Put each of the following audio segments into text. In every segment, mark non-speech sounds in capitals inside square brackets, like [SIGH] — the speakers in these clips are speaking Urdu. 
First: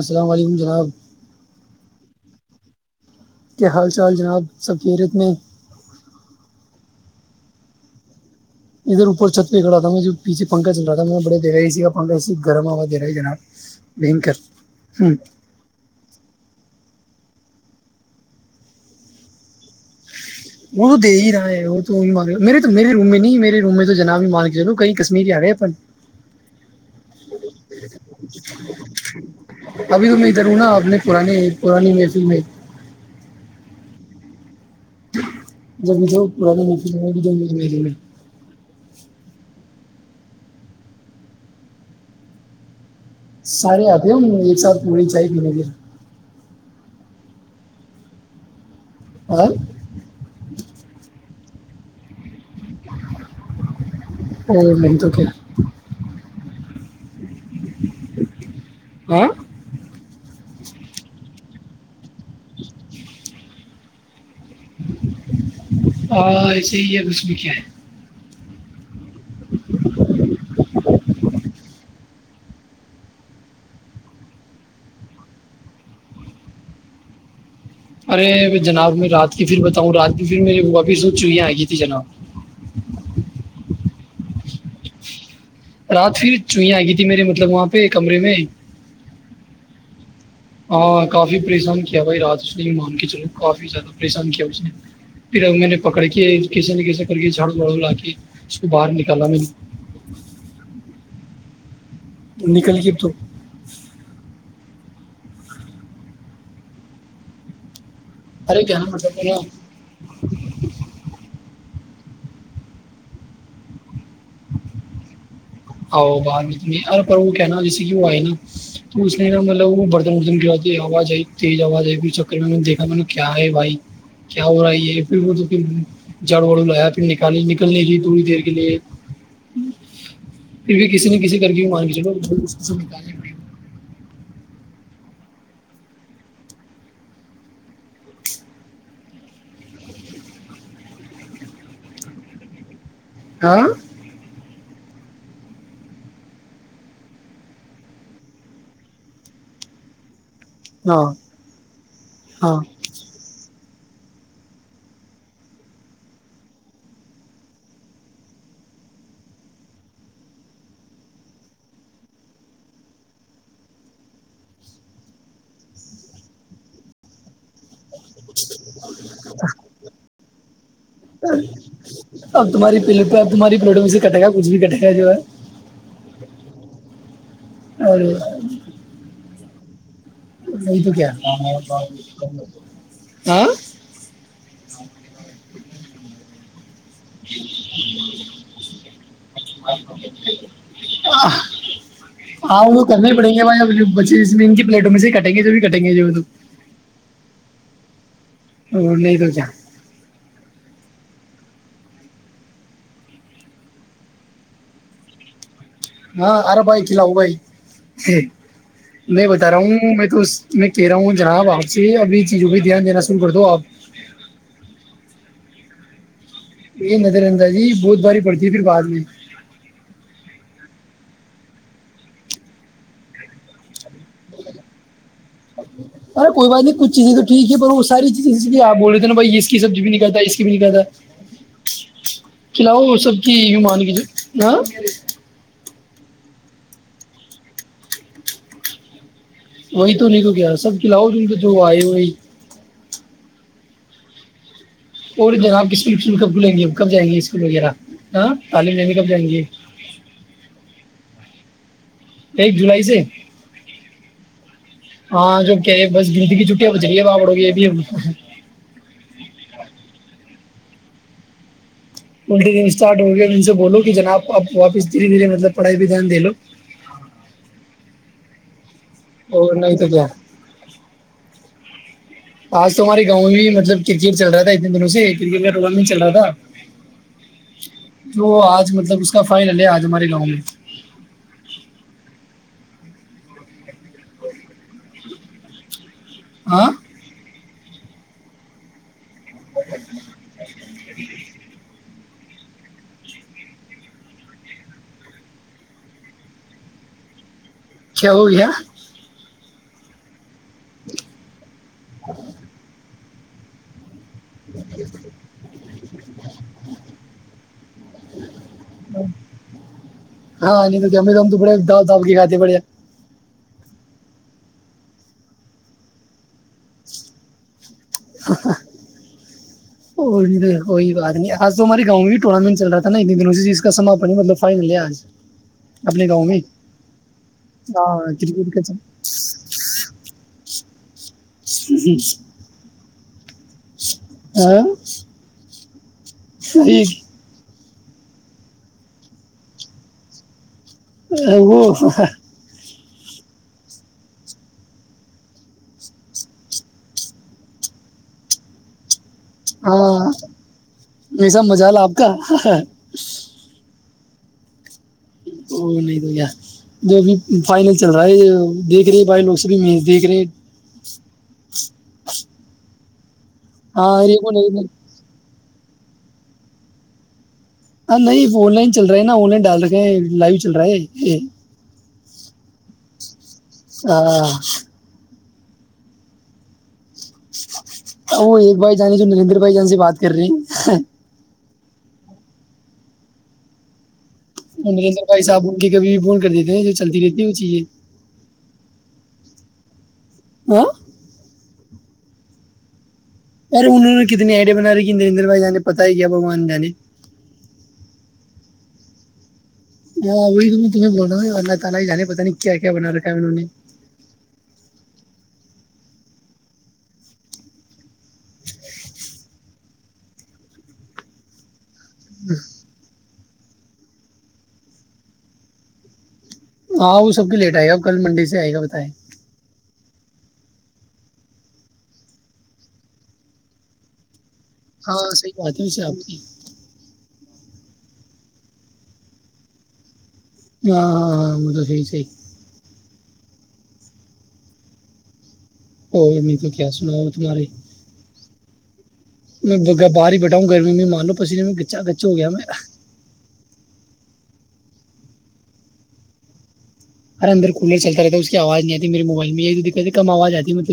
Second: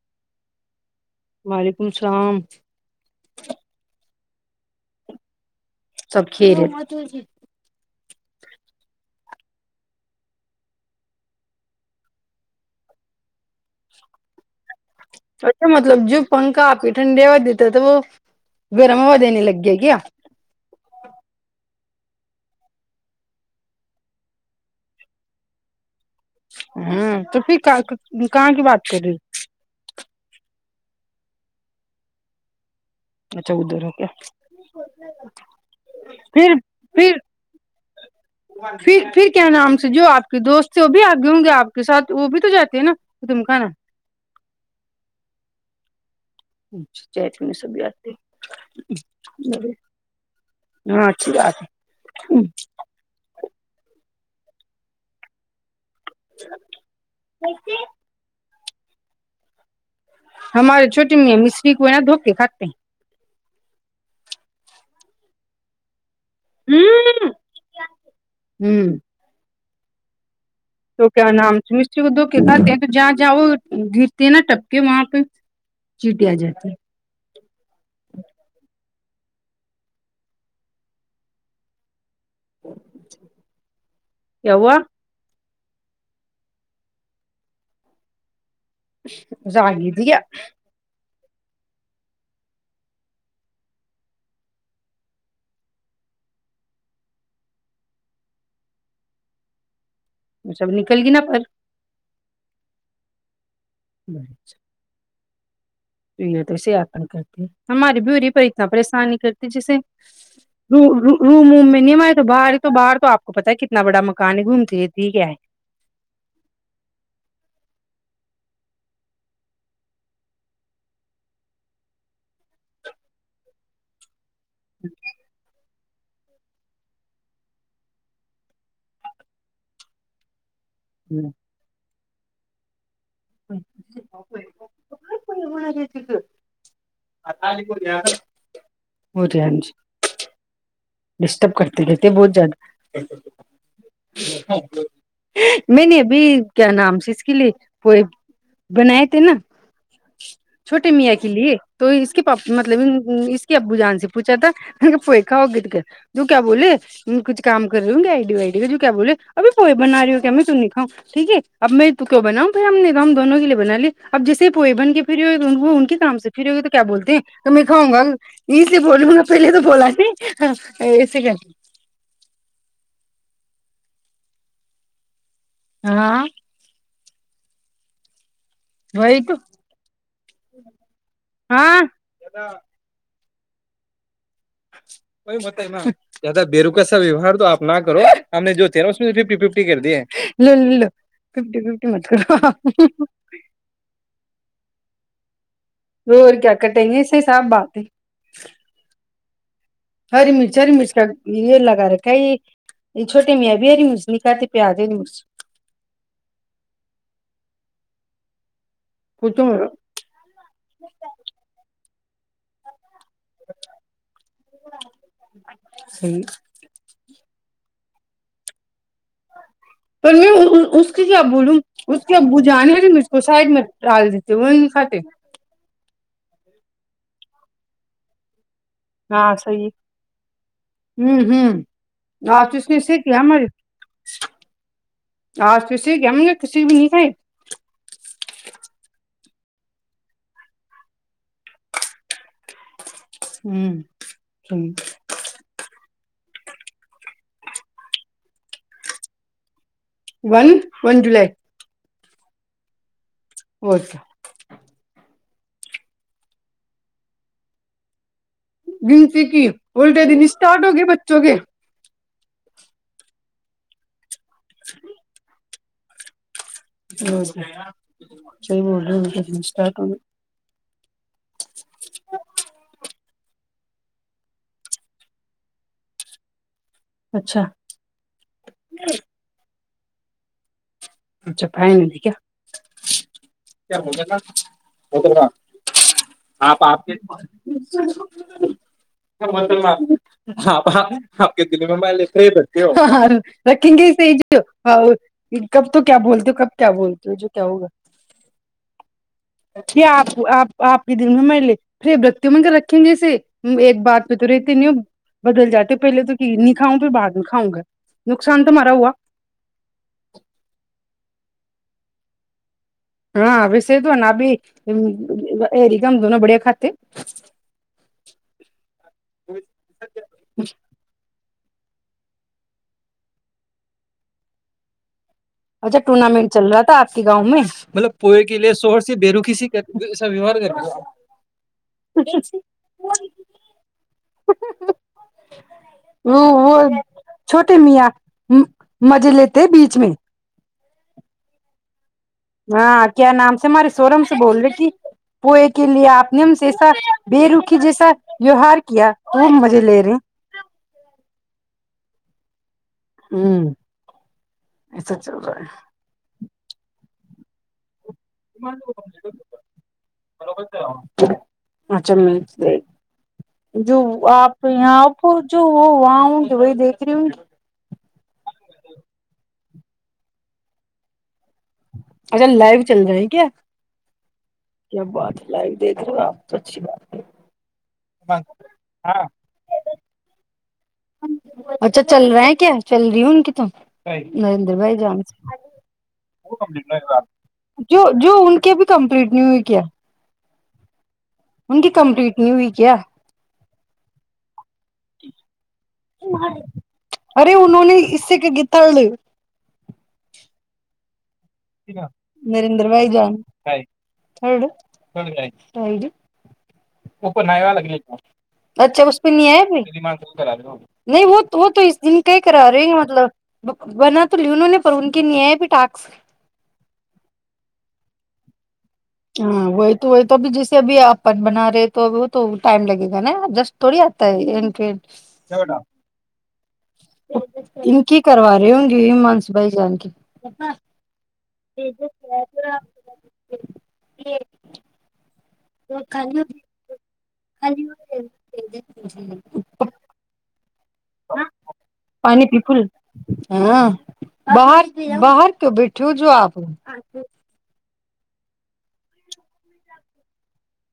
السلام علیکم جناب شام [UNINTELLIGIBLE] کیا حال چال جناب سفیرت میں سب کھی رہے ادھر اوپر چھت پہ کھڑا تھا میں جو پیھے پنکھ چل رہا تھا میں نے بڑے دے رہ س کا پنا گرم آا د رہ ج بن کر اچھا مطلب جو پن ک آپی ٹنڈی ہوا دیتے تو وہ گرم ہوا د نہیں لگے ہے گ کیا وہ تو دے ہی رہا ہے وہ تو مان میرے تو میرے رومے نہیں میرے رومے تو جناب نہیں مان کے چلو کئی کشمییرری ہی آ گئے اپن ہمم تو پھر کہاں کی بات کر رہی ابھی تو میں ادھر ہوں نا آپ اپنے پرانی پرانی محفللم ہے اچھا ادھرو کیا جب جو پھر پرانا مک پھر م پھر پھر کیا نام جو آپ کے دوست تھے وہ بھی آگے ہوں گے آپ کے ساتھ وہ بھی تو جاتے ہیں نا تم کہاں سارے آے ہم ایک ساتھ پوی چائے پینے پھر جیت میں سب آدتے اور ہاں چ آ ہ اور بن توک مسے آ ہمارے چھوٹی می مسستری کو ہے نا دوکا خاتتے [INAUDIBLE] اور ایسے ہی ہے اس میں کیا ہے ہوں تو کیا نام س مری کو دو کے ساتھ تو جہاں جہاں وہ گرتے ہیں نا ٹپ کے وہاں پہ چیٹیا جاتی ارے جناب میں رات کی پھر بتاؤں رات کی پھر میرے با بھی سوچ چئیی آئے گی تھی جناب کہ ہوا رات پھر چوہیں آ گئی تھی میرے مطلب وہاں پہ کمرے میں زاگ دیا ہاں کافی پریشان کیا بھائی رات اس نے مان کے چلو کافی زیادہ پریشان کیا اس نے پھر ا میں نے پکڑ کے کسے نہ کیسے کر کے جھاڑو بڑو لا کے اس کو باہر نکالا میں نے وہ سب نکل گی نا پر نکل گی ا تو بچا ا تو سےی آپنتیے ہماری ی پر ارے اتنا کیا نا پریشان مطلب نہیں ہے نا کرتے جیسے ر روم ووم میں نم آ تو باہر ہی تو باہر تو آپ کو پتا ہے کتنا بڑا مکان ہے گھومتی رہتی کیا ہے آ بر وہ کہنا جیسے کہ وہ آئے نا تو اس نے نا مطلب برتن وتن کیا آواز آئی تیز آواز آئی پ چکر میں نے دیکھا نے کیا ہے بھائی کیا ہو رہا ہے پھر وہ تو جڑ واڑو لایا پھر نکالی نکلنے کی تھوڑی دیر کے لیے پھر بھی کسی نے کسی کر کے وہ مار چلو [INAUDIBLE] کوئی ہونا رہتیک آتا نہیں کو جیا کر وہ ج ہاں جی ڈسٹرب کرتے رہتے ہیں بہت زیادہ ہاں اچچ ہاں میں نے ابھی کیا نام سے اس کے لیے پ بنائے تھے نا چھوٹے ہاں میاں کے لیے تو اس کے پاپ ہاں مطلب اس کے ب جان س پوچھا تھا بویکھا ہوگی ت کیا جو کیا بولے کچھم کری گی آئیڈیو وئیڈی جو کیا بولے ابھی پوئے بنا رہی ہو کیا میں ت نہیںکھاؤں ٹھیک ہے اب میں کی بناؤں پھر ہم نے ہم دونوں کے لیے بنا لیے اب جیسے پوہ بن کے فھرری ہوئے ان کے کام سے فھر ہوئے تو کیا بولتے ہیں تو میں کھاؤں گا یہ سے بولوں گا پہلے تو بولا نہیں ہاں اب تمہاری پ تمہاری پلیٹو سے کٹ گا کچ بھی کٹے گا جو ہے ہاں اور وہی تو نہیں تو کیا ہاں آ وہئی مت ہے میں ہ بیرے لو لو ففٹی ففٹی مت ہاں ان کو کرو کرنے پڑیں گے ب بچے ان کی پلیٹوں میں سے کٹیں گے جو بھی کٹیں گےل اور کیا کٹیں گے ایسے صاف بات ہے نہیں تو کیا ہری مرچ ہری مرچ کا یہ یہ لگا رکھا یہ چھوٹے میاں بھی ہری مرچ نہیں کاتی پیاز ہری مرچ ہاں آرے بھائی کھلاؤ بھائی میں پوچھو بتا رہا ہوں میں تو میں کہہ رہا ہوں جناب آپ سے یہ ابھی چیزوں بھی دھیان دےا کر دو آپ صی یہ نظر اندازی بہت باری پڑتی ہے پھر بعد میں پر میں اس کی کیا بولوں اس کے ب جانے مجھ کو سائڈ میں ڈال دیتے وہ کھاتے ارے کوئی بات نہیں کچھ چیزیں تو ٹھیک ہے پر وہ ساری چیزیں اس آپ بول رہے تھے نا ہاں بھائی اس کی صحیح سبزی بھی نکلتا اس کی بھی نہیں ہوں ہوں آج کہالتا تو اس نے کلاؤ وہ سے کیا سب کی ہمارے مان کی ہ کسی گمیں گے کسی بھی نہیں کائے وہی تو نہیں کو کیا سب کھلاؤ ج کو جو آئے وہی ہوں س اور جنابپ کی اسکولک کب کھلیں گے کب جائیں گے اسکول وغیرہ ہ تعلیم لیں گے کب جائیں گے ون ون جولائی ایک جولائی سے اوکا ہاں جو کہ بس گندگی جٹی ہے وہ جلیے با بڑ گی یہ بھی ہم کو سے گنتی کی وہٹا د اسٹارٹ ہوگے بچو گ الٹے دن اسٹارٹ ہو گیا ان سے بولو کہ جناب آپ واپس دھیرےھیے مطلب پڑھائی بھیدان دلو ا ج سی بول رہے ہو الٹے دن اور نہیں اسٹارٹ تو ہو گئے کیا آج تو ہماریے گاؤں ہی میں مطلب کرکٹ چل رہا تھا اتنے دنوں سے کرکٹ میں ر نہیں چل رہا تھا اچھا تو آج مطلب اس کا فائنل ہے آج ہم ہمارے گاؤں میں اچھا فائنلی کیا م گا م گ آپ ہاں آپ کے ج آپپ آپ کے دللی میںبل رک گ سج تو کیا بولتے ہو کب کیا بولتے ہو جو کیا ہوگا چ ہوو بھی ہے کیا آپ آپ آپ کے دن میں م لے پھر برکتی من کر رکھیں گے اسے ایک بات پ تو رہتے نہیں ہو بدل جاتے پہلے تو کہ نہیں کاؤں پھر بعد میں کاؤں گا نقصان تو مارا ہوا ہاں نہیں تو گ گم تو پڑے د دھابکی کاتی پڑے ہاں ویسے توو نہا بھی اری گم د نا بڑیا کھات اور تو کوئی بات نہیں آ آج تو ہمارے گاؤں بھی ٹورنامنٹ چ رہا تھاا ات دن سے جس کا سان مطلب فائنل ہے آج اچھا اپنے گاؤں ٹورنامنٹ میں چل رہا تھا آپ کے گاؤں میں مطلب ہاں پوئے کے لیے کرکٹ شوہر کا سے بےیروکی سے ایا ووار کر کے ب ہ ہ وہ چھوٹی میاں مزے لیتے بیچ میں ا وہو ہاں کیا نام سے ہمارے سوورم سے بول رہے کہ پوئے کے لیے آپ نے ہم جیسا بے رکھی جیسا ویوہار کیا [INAUDIBLE] لے رہے ہاں ہیں یہسب مز ل آپ کا خ ہے ہوں ایسا چل رہا او نہیں تو کیا جوب فائنل چل رہا ہے دیکھ رہے بائی لوگ سے بھی دیکھ رہے ہے اچھا میں جو ہاں ارے وہ آپ نہیں یہاں آپ جو وہ وہاں ہں تو وہی دیکھ رہی ہوں ہاں نہیں آن لائن چل رہا ہے نا آن لائن ڈال رکھے ہیں لائو چل رہا ہے اچھا لائیو چل رہا ہے کیا [UNINTELLIGIBLE] لائو دیکھ رہے ہو آپ تو اچھی بات ہے وہ ایک بھائی جانی جو نریدر بھائی جانی سے بات کر رہی ہیں اچھا چل رہا ہے کیا چل رہی ہوں ن کت نریندر بھائی جان نریندر سے صاحب ان کی کبھی بھی فون کر دیتے ہیں جو چلتی رہتی ہے وہ چیزیں جو ان کے بھی کمپلیٹ نیو کیا ہ ان کی کمپلیٹ نہیں ہوئی کیا یار انہ نے کتنی آئیڈیا بنا رہی کہ نریندر بھائی جان ارے انہوں نے اس سے گیت [UNINTELLIGIBLE] آ وہ ت میں تمیں بولنا ہے نرندر بھائی جان انہوں نے تھ اچھا دن کیا کرا رہے ہیں مطلب بنا تو لونو نے پر ان کی نہیں ہے بھی ٹاس ہاں وہ سب کے لیٹ آئے گا کل منڈی سے آئے گا بتائیں ہاں وہئی تو تو اب جیسے اب آپ بنا رہے تو وہ تو ٹائم لگے گا ناب جسٹ تھوڑی آتا ہے کے ہاں صحی بات ہے ویسے آپ کی ان کی کروا رہی ہوں گی مانس بھائی جان کی ہاں ہاں ہاں وہ تو سحی صحی جی ج اور نہیں تو کیا سناؤ تمہاری ج جی میں باہر ہی بیٹھاؤں گھر پانی پیکول ہاں باہر باہر تو بیٹھوں جو آپ ہرےدر کھلے چلتے تا ہے اس آواز نہیں آتی مبائل میں یہ دقت ہےمواز آتی مجے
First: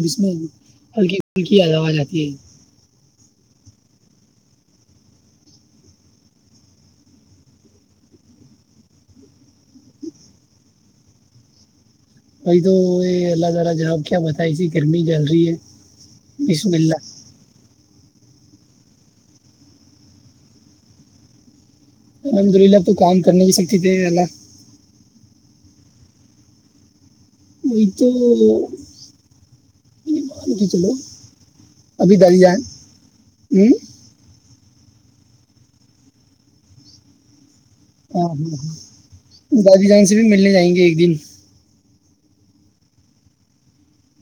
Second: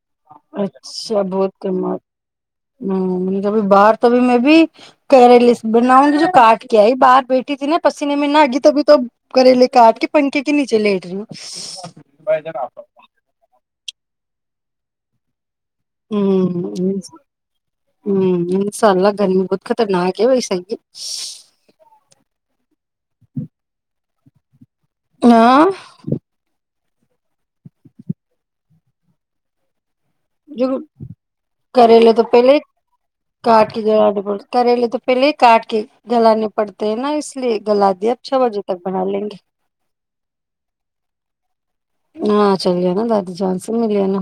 اچھا بہت کمات آتی ہے ہبھی باہر تبھی میں بھی کریلے بناؤں گی جو کاٹ کے آئی باہر بیٹھی تھی نا پسینے میں نہ آگی تبھی تو کریلے کاٹ کے پنکھے کے نیچے لیٹ رہی ہ بئی تو یہ اللہ تالا جاب کیا بت اسی گرمی جل رہی ہے بسم ہوں اللہ ہوں انشاء اللہ گرمی خود خطرناک ہے بیساے الحمد للہ اب تو کام کرنے کی سکتی تھے اللہ ہاں یہ تو یہ مان کے چلو کریل ابھی تو دادی پہلے ہی جان ہوں کاٹ کے ج ب کریلے تو پہلے کاٹ کے گلانے پڑتے ہیں نا اس لیے گلا دیا ہاں چھ ہاں بجے تک بنا لیں گے ہ گادی جان سے بھی ملنے جائیں گے ایک دن ہاں چل ج نا داد جان سےن مل جانا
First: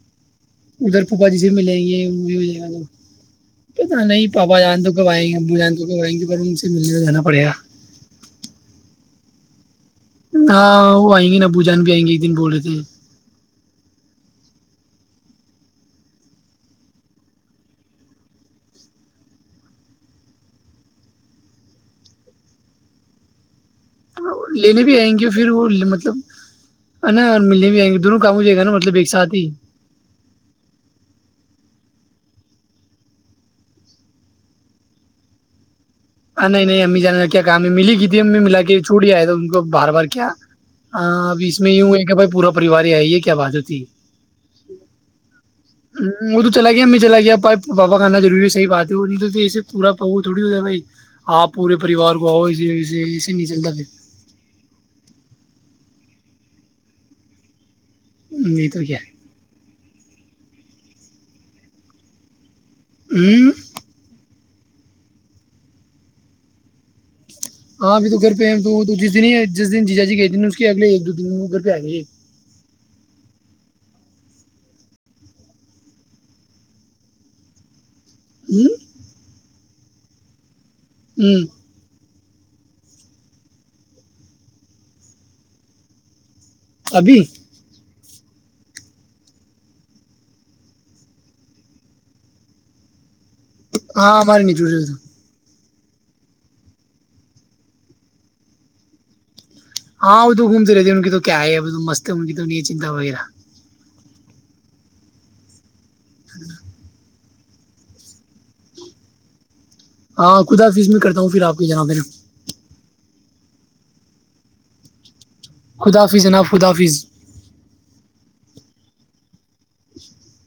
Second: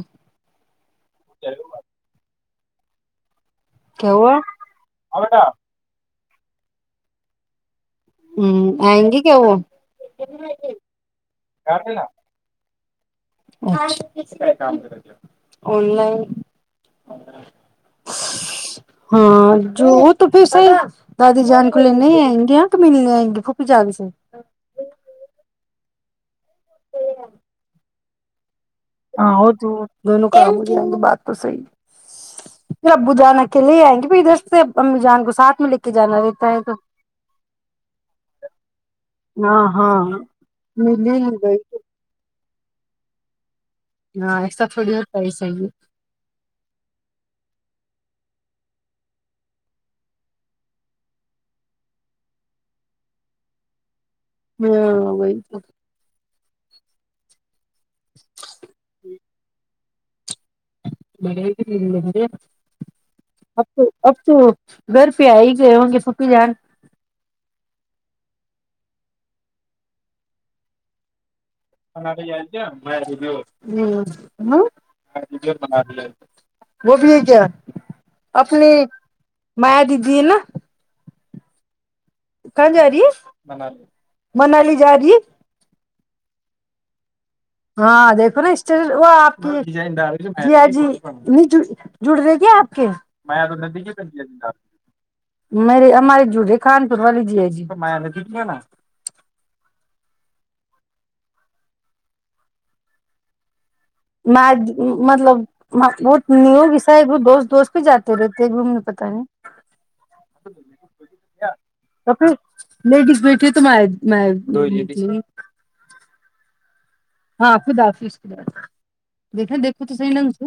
ادھر پوپا جی سے ملیں گے یہ ہو جیں گے ہ پ کیا نہیں ہوا پا جان تو کب آیں گے ابو جان تو کبائیں گے اگر ان سے ملنے میں جانا پڑے گا ہوں آئیں گی کیا وہ ہاں وہ آئیں گے نا بو جان بھی آئیں گے ایک دن بول رہے تھے آن لائن ہاں جو وہ تو پھر سے دادی جان کو لے نہیں آئیں گے اں تو ملنےئیں گی پھوپی جگی سے لینے بھی آئیں گے پھر وہ مطلب نا اور ملنے بھی آئیں گے دونوں کم جائے گا مطلب ایک ہاں ساتھ ہی ہو تو دونوں کا بات تو صحی ہے پھر ابو جان اکیلے ہی آئیں گے پھر ادھر سے امبو جان کو ساتھ میں لے کے جانا ہ رہتا ہے نہیں تو نہیں امی جانے کیا کام ہے ملی کی تھی امی ملا کے چھوڑی آئے تو ان کو ہاں بار بار ہاں کیا میں لے اب لوں گئی اس میں تو ی ہو ہے کہ بھائی پورا پریواری آئی ہے کیا بات ہو ہے ہ ہاں ایسا تھوڑی ہوتا ہے صحیح وہ تو چلا گیا میںیں چلا گیا پپ بابا گاننا ضوری ہے صح بات ہے تو اسے پورا تھوڑی ہو ج ہے بائی آپ پورے پریوار کو آؤ ایے وے ایے نہیں چلتا پھر ہاں وہی تو نہیں تو گ ہے برے ہوں اب اب برف ہی آ ہی گئے ہوں گے پکی جان ہاں ابھی تو گھر پہ تو جس د ہی جس دن جی جا جی گئے اس کے اگل دو پہ آ گئے سبے یا کیایا م ہ وہ بھی ہے کیا اپنی مائ دیدی نا ہوں کہاں جا رہی ہے منالی جا رہی ہے ابھی ہاں دیکھو نا اسٹی وہ آپ کی کیا جی جڑ رہے کیا آپ کے میں تو نتیجے پہ ہاں ہمارے دا نہیں چھوٹ رہے تو میرے ہمارے جٹے کان پور والی جی ہے جیا ہاں وہ تو گومتی رہتی ان کی تو کیا ہے تو مست ہے ان کی تو نہیں چنتا وغیرہ مد مطلب م بہت نیو بھیسار ایک دوست تو اس پ جاتے رہتے ہیں گومنے پتاہ نہیں ہاں خدا حافظ میں کرتا ہوں پھر آپ کے جناب ہے نا پھر لیڈیز بیٹے تو میں میں دو خدا حافظ جناب خدا حافظ ہاں خداف خا دیکھیں دیکھو تو صح ننگ سے